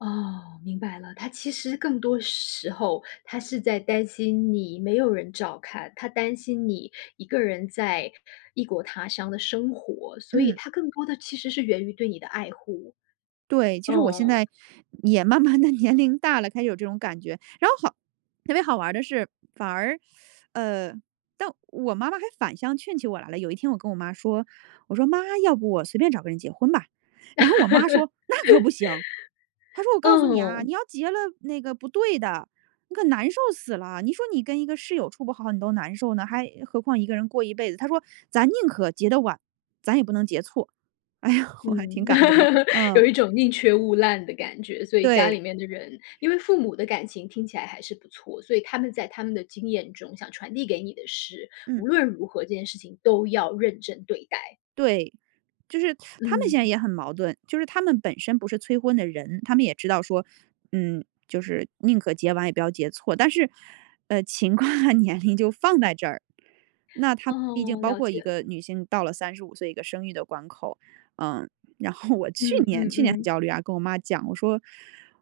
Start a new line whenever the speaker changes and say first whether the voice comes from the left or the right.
left: 哦，明白了，她其实更多时候她是在担心你没有人照看，她担心你一个人在异国他乡的生活，所以
right: 嗯。
left: 她更多的其实是源于对你的爱护。
right: 对，其实我现
left: 嗯。
right: 在也慢慢地年龄大了，开始有这种感觉。然后好特别好玩的是，反而，呃，但我妈妈还反向劝起我来了。有一天我跟我妈说，我说：“妈，要不我随便找个人结婚吧。”然后我妈说：“那可不行。她说我 告诉你啊，
left: 嗯。
right: 你要结了那个不对的，你可难受死了。你说你跟一个室友处不好你都难受呢，还何况一个人过一辈子。”她说：“咱宁可结得晚，咱也不能结错。”哎呀，我还挺
left: 嗯，
right: 感动的，嗯。
left: 有一种宁缺勿烂的感觉，所以家
right: 对。
left: 里面的人因为父母的感情听起来还是不错，所以他们在他们的经验中想传递给你的是，
right: 嗯。
left: 无论如何，这件事情都要认真对待。
right: 对，就是 他他们现在
left: 嗯。
right: 也很矛盾。就是他们本身不是催婚的人，他们也知道说，嗯，就是宁可结晚也不要结错。但是，呃，情况和年龄就放在这儿，那它毕竟
left: 哦，
right: 包
left: 了
right: 括一
left: 解了。
right: 个女性到了35岁一个生育的关口，嗯。然后我去
left: 嗯
right: 年
left: 嗯
right: 去年很
left: 嗯。
right: 焦虑啊，跟我妈讲我说，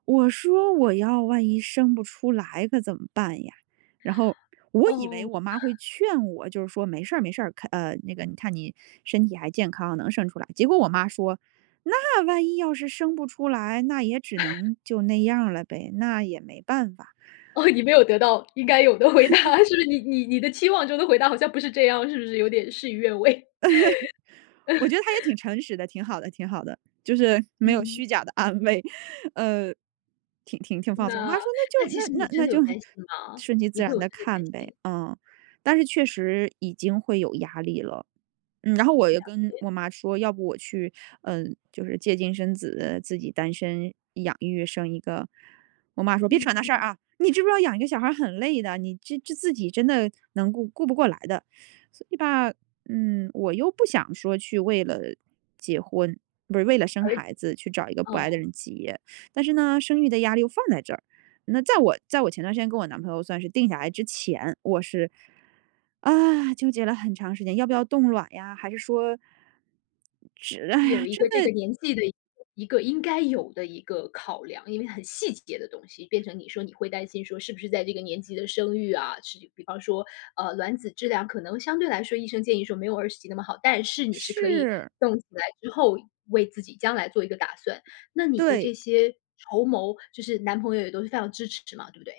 right: 我说：“我要万一生不出来可怎么办呀？"然后我以为
left: 哦。
right: 我妈会 劝我，就是说没事儿没事儿，看呃，那个你看你身体还健康，能生出来，结果我妈说：“那万一要是生不出来，那也只 能就那样儿了呗，那也没办法。“
left: 哦，你没有得到应该有的回答，是不是你你你的期望中的回答好像不是这样，是不是有点事与愿违？
right: 我觉得她也挺 诚实的，挺好的挺好的，就是没有
left: 嗯。
right: 虚假地安慰，呃，挺挺挺放松。我妈
left: 那
right: 说：“那
left: 那其实
right: 就那
left: 你
right: 那
left: 真
right: 那
left: 的
right: 就
left: 有担心吗？
right: 顺其
left: 你
right: 自
left: 会
right: 然
left: 有这
right: 地
left: 个担
right: 看呗。
left: 心。
right: “嗯，但是确实已经会有压力了。嗯，然后我
left: 了
right: 又跟
left: 解。
right: 我妈说要不我去，嗯，就是借精生子自己单身养育生一个。我妈说：“别扯
left: 嗯
right: 那事儿
left: 嗯。
right: 啊，你知不知道养一个小孩儿很累的，你这这自己真的能顾顾不过来的。“所以吧，嗯，我又不想说去为了结婚，不是为了生
left: 而且
right: 孩子去找一个不爱的
left: 嗯。
right: 人结。但是呢，生育的压力又放在这儿。那在我在我前段时间跟我男朋友算是定下来之前，我是啊，纠结了很长时间要不要冻卵呀？还是说这哎呀，
left: 有一
right: 真
left: 个这个
right: 的。
left: 年纪的一个一个应该有的一个考量，因为很细节的东西变成你说你会担心说是不是在这个年纪的生育啊，是比方说。呃，卵子质量可能相对来说，医生建议说没有20几那么好，但是你是可以
right: 是。
left: 冻起来之后为自己将来做一个打算。那你的
right: 对。
left: 这些筹谋就是男朋友也都是非常支持嘛，对不对？